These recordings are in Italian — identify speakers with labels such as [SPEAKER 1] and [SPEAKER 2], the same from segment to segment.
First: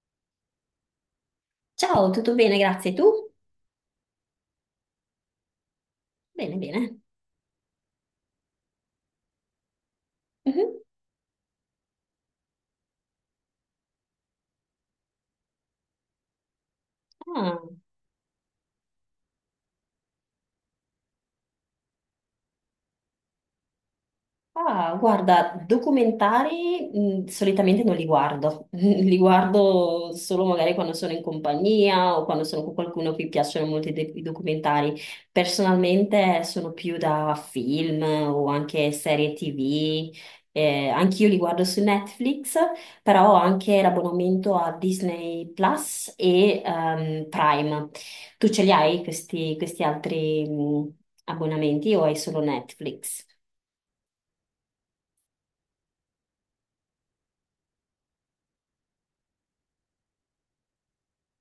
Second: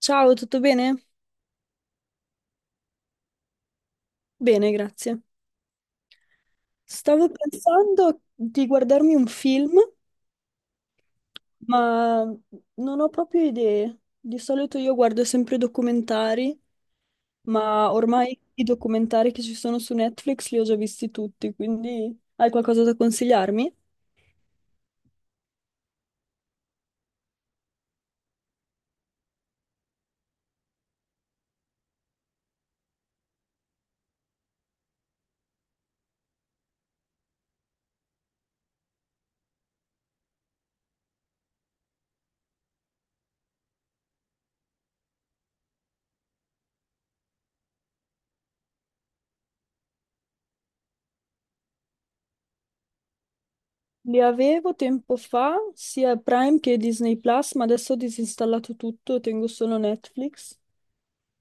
[SPEAKER 1] Ciao, tutto bene?
[SPEAKER 2] Ciao, tutto bene, grazie. Tu?
[SPEAKER 1] Bene, grazie.
[SPEAKER 2] Bene, bene.
[SPEAKER 1] Stavo pensando di guardarmi un film,
[SPEAKER 2] Mhm.
[SPEAKER 1] ma non ho proprio idee. Di solito io guardo sempre documentari,
[SPEAKER 2] Ah,
[SPEAKER 1] ma ormai i documentari che ci sono su Netflix li ho già visti tutti, quindi hai qualcosa da consigliarmi?
[SPEAKER 2] Ah, guarda, documentari solitamente non li guardo, li guardo solo magari quando sono in compagnia o quando sono con qualcuno a cui piacciono molto i documentari. Personalmente sono più da film o anche serie TV, anch'io li guardo su Netflix, però ho anche l'abbonamento a Disney Plus e Prime. Tu ce li hai questi altri abbonamenti o hai solo Netflix?
[SPEAKER 1] Li avevo tempo fa, sia Prime che Disney Plus, ma adesso ho disinstallato tutto, tengo solo Netflix.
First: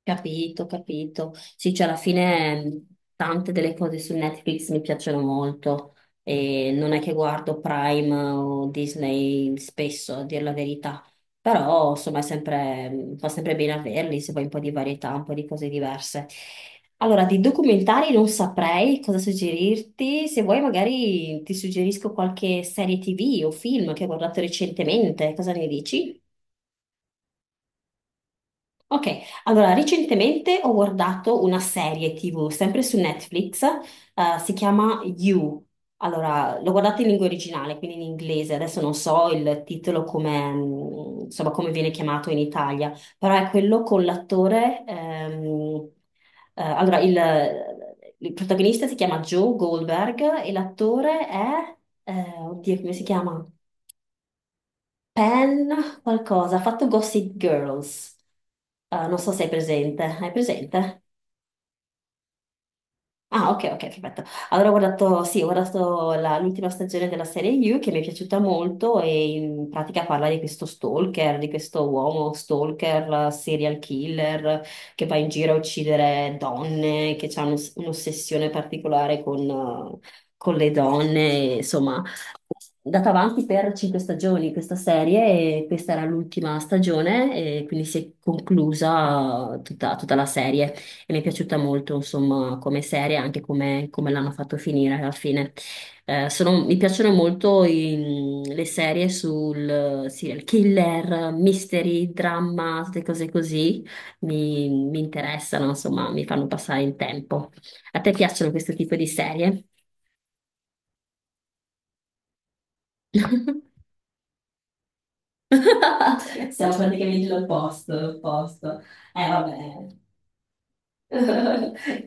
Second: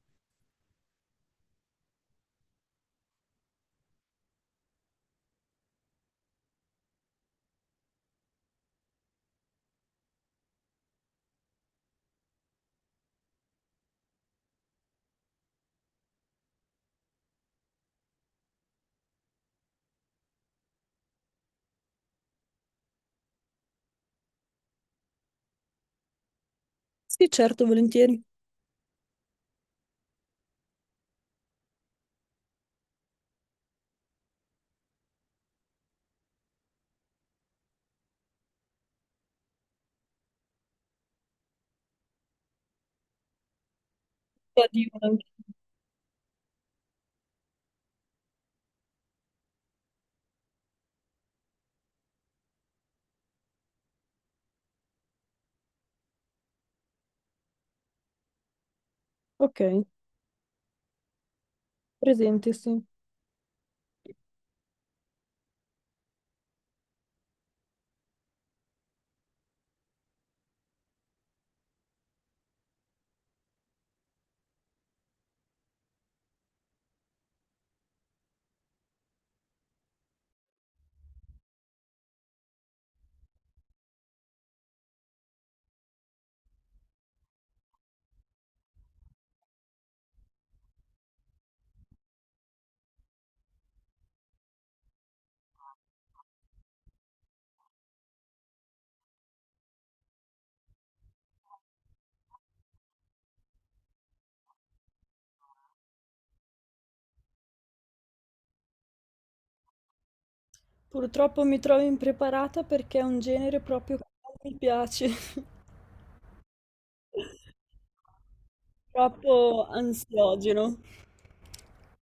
[SPEAKER 2] Capito, capito. Sì, cioè alla fine tante delle cose su Netflix mi piacciono molto e non è che guardo Prime o Disney spesso, a dire la verità, però insomma è sempre, fa sempre bene averli se vuoi un po' di varietà, un po' di cose diverse. Allora, di documentari non saprei cosa suggerirti, se vuoi magari ti suggerisco qualche serie TV o film che ho guardato recentemente, cosa ne dici?
[SPEAKER 1] Sì, certo, volentieri.
[SPEAKER 2] Ok, allora recentemente ho guardato una serie TV sempre su Netflix, si chiama You. Allora, l'ho guardata in lingua originale, quindi in inglese, adesso non so il titolo come, insomma, come viene chiamato in Italia, però è quello con
[SPEAKER 1] Ti
[SPEAKER 2] l'attore,
[SPEAKER 1] addio anche.
[SPEAKER 2] allora il protagonista si chiama Joe Goldberg e l'attore è, oddio, come si chiama? Pen, qualcosa, ha fatto Gossip Girls. Ah, non so se hai
[SPEAKER 1] Ok,
[SPEAKER 2] presente. Hai presente?
[SPEAKER 1] presente, sì.
[SPEAKER 2] Ah, ok, ok, perfetto. Allora ho guardato, sì, ho guardato l'ultima stagione della serie You che mi è piaciuta molto e in pratica parla di questo stalker, di questo uomo stalker, serial killer che va in giro a uccidere donne, che ha un'ossessione particolare con le donne, e, insomma. È andata avanti per cinque stagioni questa serie e questa era l'ultima stagione e quindi si è conclusa tutta la serie e mi è piaciuta molto, insomma, come serie, anche come, come l'hanno fatto finire alla fine. Mi piacciono molto le serie sul serial killer, mystery, dramma, queste cose così, mi interessano, insomma, mi fanno passare il tempo. A te piacciono questo tipo di serie?
[SPEAKER 1] Purtroppo mi trovo impreparata perché è un genere proprio che non mi piace,
[SPEAKER 2] Siamo praticamente l'opposto, l'opposto.
[SPEAKER 1] troppo
[SPEAKER 2] Vabbè.
[SPEAKER 1] ansiogeno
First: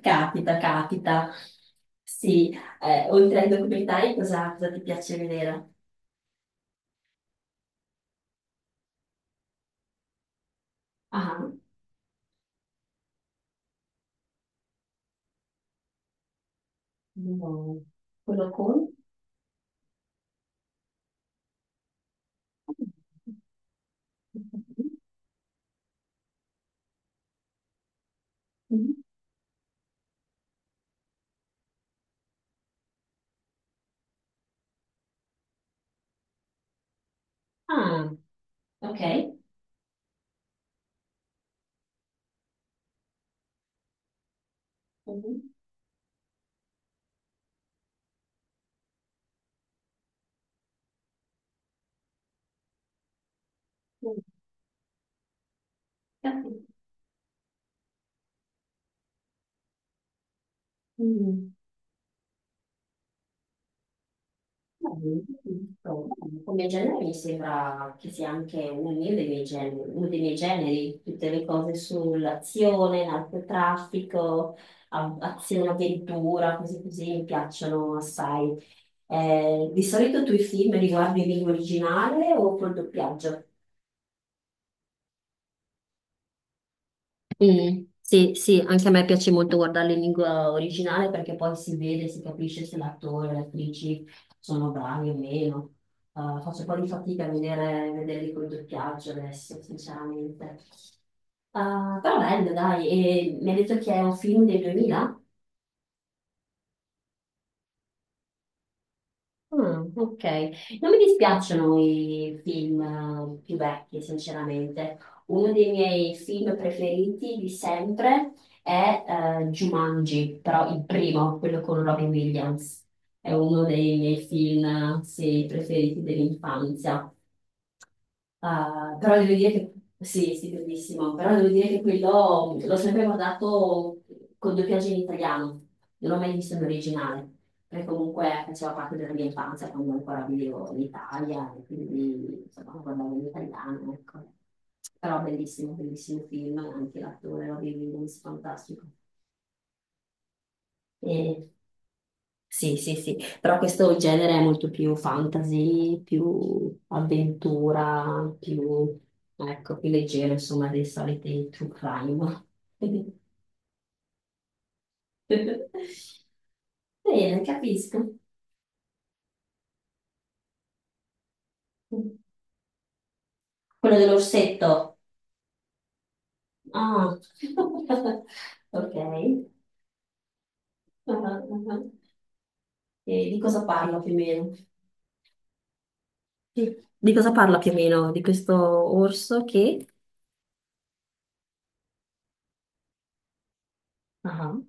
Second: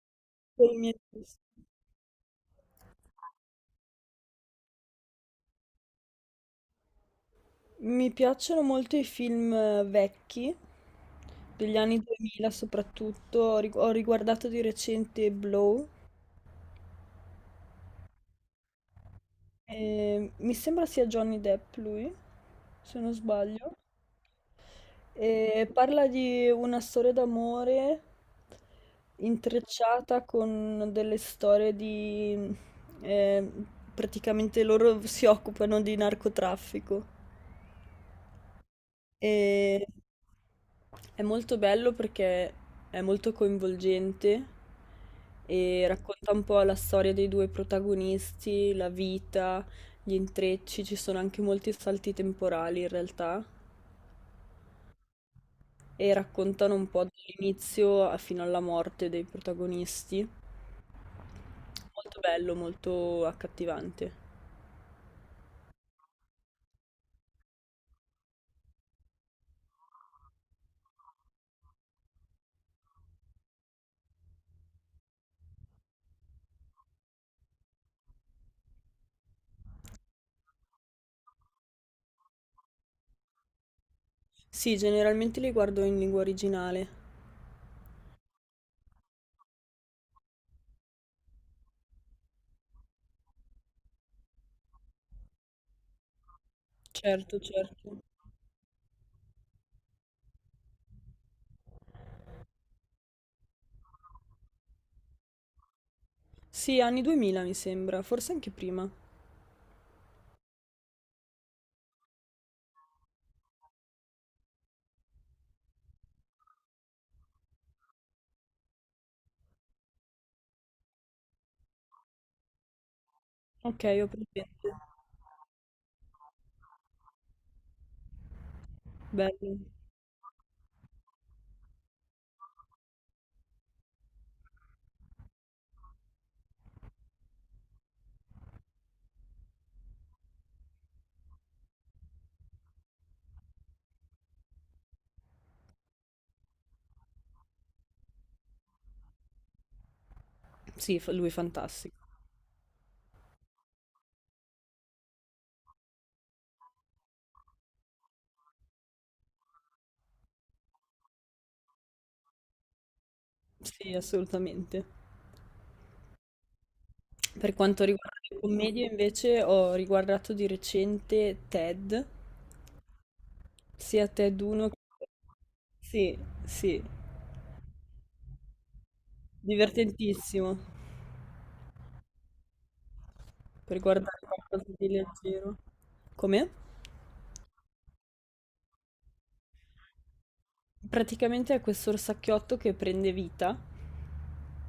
[SPEAKER 2] Capita,
[SPEAKER 1] per i miei
[SPEAKER 2] capita.
[SPEAKER 1] gusti.
[SPEAKER 2] Sì, oltre ai documentari, cosa ti piace vedere?
[SPEAKER 1] Mi piacciono molto i film vecchi,
[SPEAKER 2] Ah,
[SPEAKER 1] degli anni 2000 soprattutto, ho riguardato di recente Blow,
[SPEAKER 2] no. Quello con?
[SPEAKER 1] e mi sembra sia Johnny Depp lui, se non sbaglio. E parla di una storia d'amore
[SPEAKER 2] Mhm.
[SPEAKER 1] intrecciata con delle storie di... eh, praticamente loro si occupano di narcotraffico
[SPEAKER 2] Ah, ok.
[SPEAKER 1] e è molto bello perché è molto coinvolgente
[SPEAKER 2] Mhm.
[SPEAKER 1] e racconta un po' la storia dei due protagonisti, la vita, gli intrecci, ci sono anche molti salti temporali in realtà, e
[SPEAKER 2] Capito.
[SPEAKER 1] raccontano un po' dall'inizio fino alla morte dei protagonisti.
[SPEAKER 2] Mm.
[SPEAKER 1] Molto bello, molto accattivante.
[SPEAKER 2] Beh, giusto. Come genere mi sembra che sia anche uno dei miei generi, uno dei miei generi, tutte le cose sull'azione, narcotraffico, azione, avventura, cose così mi piacciono assai. Di solito tu i film li guardi in lingua originale o col doppiaggio?
[SPEAKER 1] Sì, generalmente li guardo in lingua originale.
[SPEAKER 2] Mm, sì, sì, anche a me piace molto guardarle in lingua originale perché poi si vede, si capisce se l'attore e le attrici sono bravi o meno. Faccio un po' di fatica a
[SPEAKER 1] Certo,
[SPEAKER 2] vedere,
[SPEAKER 1] certo.
[SPEAKER 2] vederli col doppiaggio adesso, sinceramente. Però bello, dai, e mi hai detto che è un film del 2000?
[SPEAKER 1] Sì, anni 2000 mi sembra, forse anche prima.
[SPEAKER 2] Mm, ok, non mi dispiacciono i film più vecchi, sinceramente. Uno dei miei film preferiti di sempre è Jumanji, però il primo, quello con Robin Williams. È uno
[SPEAKER 1] Ok,
[SPEAKER 2] dei
[SPEAKER 1] ho
[SPEAKER 2] miei
[SPEAKER 1] presente.
[SPEAKER 2] film, sì, preferiti dell'infanzia. Ah, però devo dire
[SPEAKER 1] Bello.
[SPEAKER 2] che sì, sì, bellissimo, però devo dire che quello l'ho sempre guardato con doppiaggio in italiano, non l'ho mai visto in originale, perché comunque faceva parte della mia infanzia quando ancora vivevo in Italia, e quindi insomma lo guardavo in italiano, ecco. Però bellissimo, bellissimo film, anche l'attore Robin Williams, fantastico.
[SPEAKER 1] Sì, lui è
[SPEAKER 2] E
[SPEAKER 1] fantastico.
[SPEAKER 2] sì, sì, sì, però questo genere è molto più fantasy, più avventura, più, ecco, più leggero, insomma, dei soliti true crime.
[SPEAKER 1] Sì, assolutamente.
[SPEAKER 2] Bene,
[SPEAKER 1] Per quanto
[SPEAKER 2] capisco.
[SPEAKER 1] riguarda le commedie, invece, ho riguardato di recente Ted,
[SPEAKER 2] Quello
[SPEAKER 1] sia Ted 1 che.
[SPEAKER 2] dell'orsetto.
[SPEAKER 1] Sì, sì,
[SPEAKER 2] Ah, ok.
[SPEAKER 1] divertentissimo,
[SPEAKER 2] Ah, ah, ah. E di cosa
[SPEAKER 1] per
[SPEAKER 2] parla più o
[SPEAKER 1] guardare
[SPEAKER 2] meno?
[SPEAKER 1] qualcosa di leggero. Come?
[SPEAKER 2] Sì. Di cosa parla più o meno? Di questo orso che...
[SPEAKER 1] Praticamente è questo orsacchiotto che prende vita
[SPEAKER 2] Ah.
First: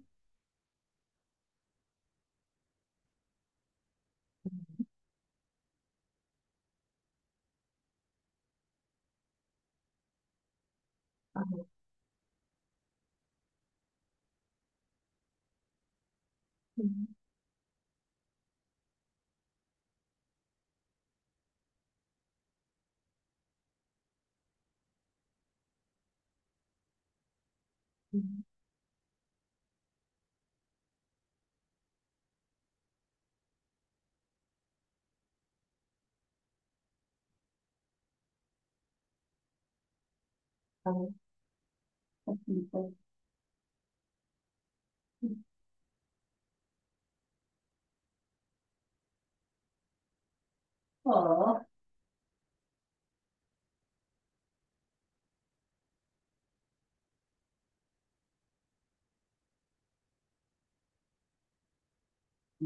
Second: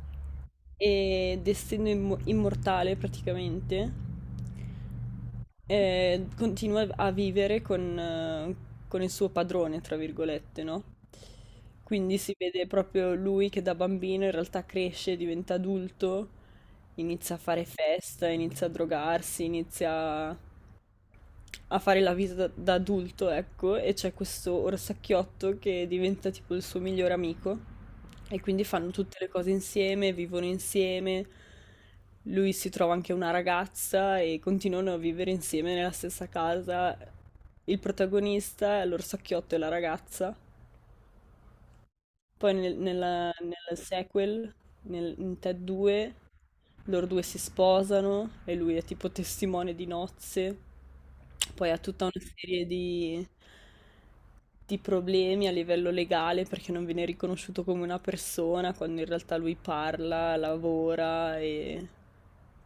[SPEAKER 1] e destino immortale praticamente, continua a vivere con il suo padrone, tra virgolette, no?
[SPEAKER 2] Ah.
[SPEAKER 1] Quindi si vede proprio lui che da bambino in realtà cresce, diventa adulto, inizia a fare festa, inizia a drogarsi, inizia a fare la visita da adulto, ecco, e c'è questo orsacchiotto che diventa tipo il suo migliore amico e quindi fanno tutte le cose insieme, vivono insieme. Lui si trova anche una ragazza e continuano a vivere insieme nella stessa casa. Il protagonista, l'orsacchiotto e la ragazza
[SPEAKER 2] Ah.
[SPEAKER 1] poi
[SPEAKER 2] Capito.
[SPEAKER 1] nel sequel, in Ted 2, loro due si sposano e lui è tipo testimone di nozze.
[SPEAKER 2] Oh,
[SPEAKER 1] Poi ha tutta una serie di problemi a livello legale perché non viene riconosciuto come una persona quando in realtà lui parla, lavora e...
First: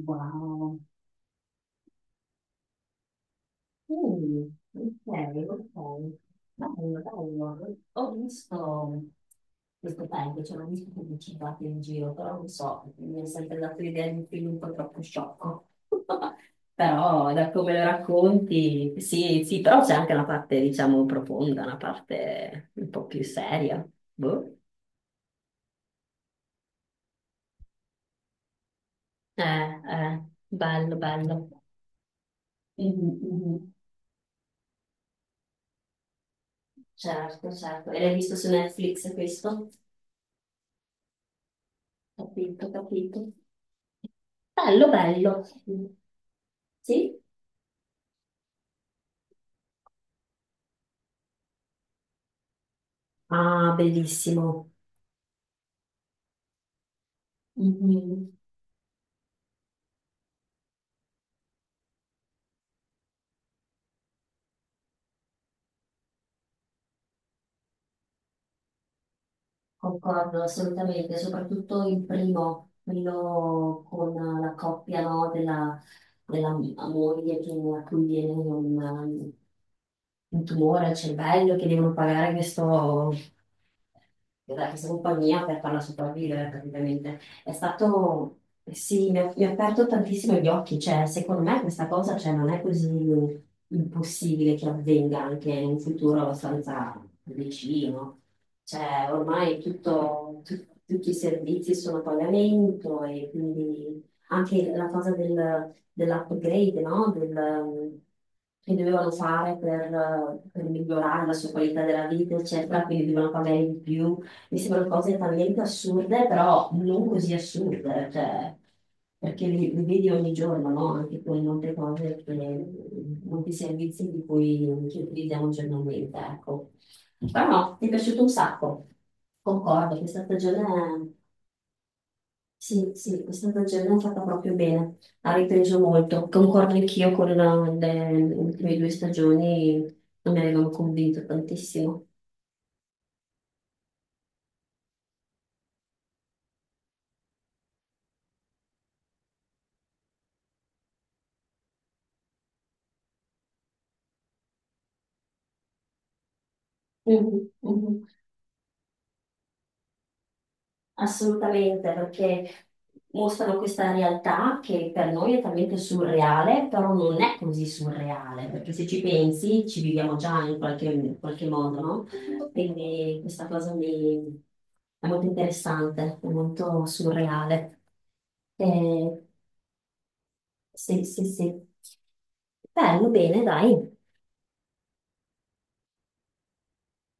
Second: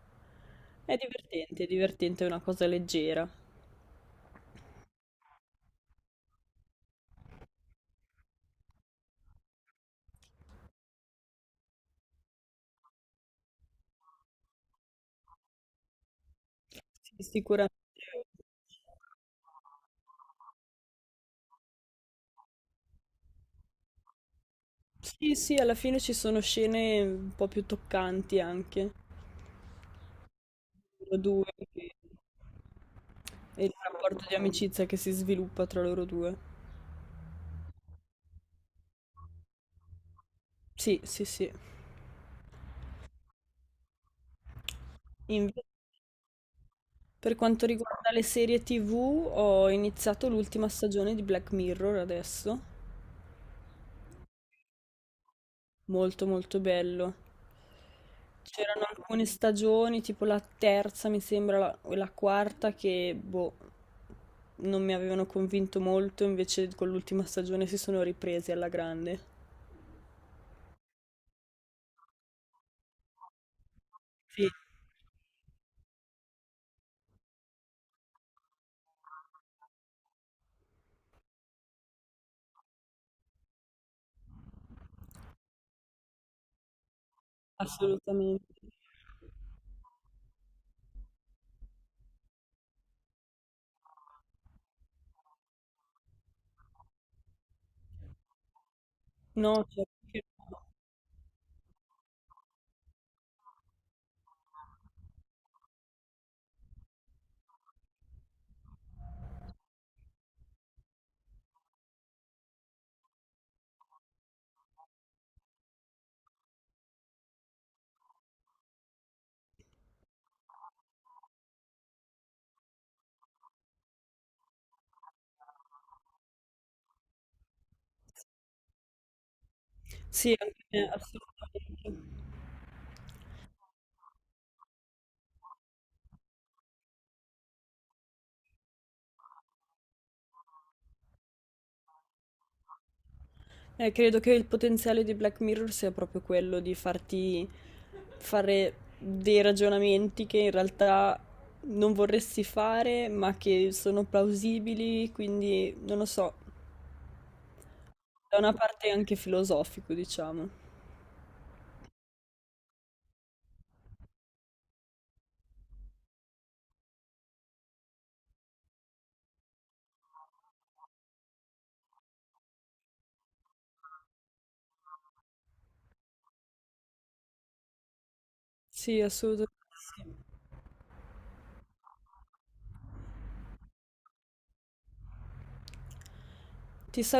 [SPEAKER 2] wow.
[SPEAKER 1] È divertente, è divertente, è una cosa leggera.
[SPEAKER 2] Mm, ok, ok. Bello, bello. Ho visto questo paio, cioè ho visto pubblicitati in giro, però non so, mi è sempre dato l'idea di un film un po' troppo sciocco.
[SPEAKER 1] Sì,
[SPEAKER 2] Però da
[SPEAKER 1] sicuramente.
[SPEAKER 2] come lo racconti, sì, sì, però c'è anche una parte, diciamo, profonda, una parte un po' più seria. Boh.
[SPEAKER 1] Sì, sì, alla fine ci sono scene un po' più toccanti anche.
[SPEAKER 2] Eh, eh, bello,
[SPEAKER 1] Loro
[SPEAKER 2] bello.
[SPEAKER 1] due che-
[SPEAKER 2] Mhm,
[SPEAKER 1] e
[SPEAKER 2] mhm.
[SPEAKER 1] il rapporto di amicizia che si sviluppa tra loro due.
[SPEAKER 2] Certo, certo. E l'hai visto su Netflix questo?
[SPEAKER 1] Sì, sì, sì.
[SPEAKER 2] Capito, capito. Bello, bello.
[SPEAKER 1] Invece,
[SPEAKER 2] Sì?
[SPEAKER 1] per quanto riguarda le serie TV, ho iniziato l'ultima stagione di Black Mirror adesso.
[SPEAKER 2] Ah, bellissimo.
[SPEAKER 1] Molto, molto bello.
[SPEAKER 2] Mhm,
[SPEAKER 1] C'erano alcune stagioni, tipo la terza, mi sembra, o la quarta, che boh, non mi avevano convinto molto, invece con l'ultima stagione si sono ripresi alla grande.
[SPEAKER 2] concordo assolutamente, soprattutto il primo, quello con
[SPEAKER 1] Sì,
[SPEAKER 2] la coppia, no, della, della moglie che a cui viene un tumore al cervello, che devono pagare questo, della questa compagnia per farla sopravvivere praticamente. È stato,
[SPEAKER 1] assolutamente.
[SPEAKER 2] sì, mi ha aperto tantissimo gli occhi, cioè secondo me questa cosa cioè, non è così impossibile che avvenga anche in un futuro abbastanza vicino. Cioè ormai
[SPEAKER 1] No, certo che
[SPEAKER 2] tutto,
[SPEAKER 1] no.
[SPEAKER 2] tutti i servizi sono a pagamento e quindi anche la cosa dell'upgrade, no? Che dovevano fare per migliorare la sua qualità della vita, eccetera, quindi dovevano pagare di più. Mi sembrano cose talmente assurde, però non così assurde, cioè, perché li vedi ogni giorno, no? Anche con molte cose, che, molti servizi di cui che utilizziamo giornalmente, ecco. Però no, mi è piaciuto un sacco, concordo, questa
[SPEAKER 1] Sì, anche me,
[SPEAKER 2] stagione,
[SPEAKER 1] assolutamente.
[SPEAKER 2] sì, sì, questa stagione è fatta proprio bene, ha ripreso molto, concordo anch'io con le ultime due stagioni, non mi avevano convinto tantissimo.
[SPEAKER 1] Credo che il potenziale di Black Mirror sia proprio quello di farti fare dei ragionamenti che in realtà non vorresti fare, ma che sono plausibili, quindi non lo so,
[SPEAKER 2] Mhm, mhm.
[SPEAKER 1] da una parte è anche filosofico, diciamo.
[SPEAKER 2] Assolutamente, perché mostrano questa realtà che per noi è talmente surreale, però non è così surreale, perché se ci pensi ci viviamo già in qualche modo, no? Quindi questa cosa mi... è molto interessante, è molto surreale.
[SPEAKER 1] Sì,
[SPEAKER 2] E
[SPEAKER 1] assolutamente sì.
[SPEAKER 2] se, se, se... Bello, bene, dai.
[SPEAKER 1] Ti saluto.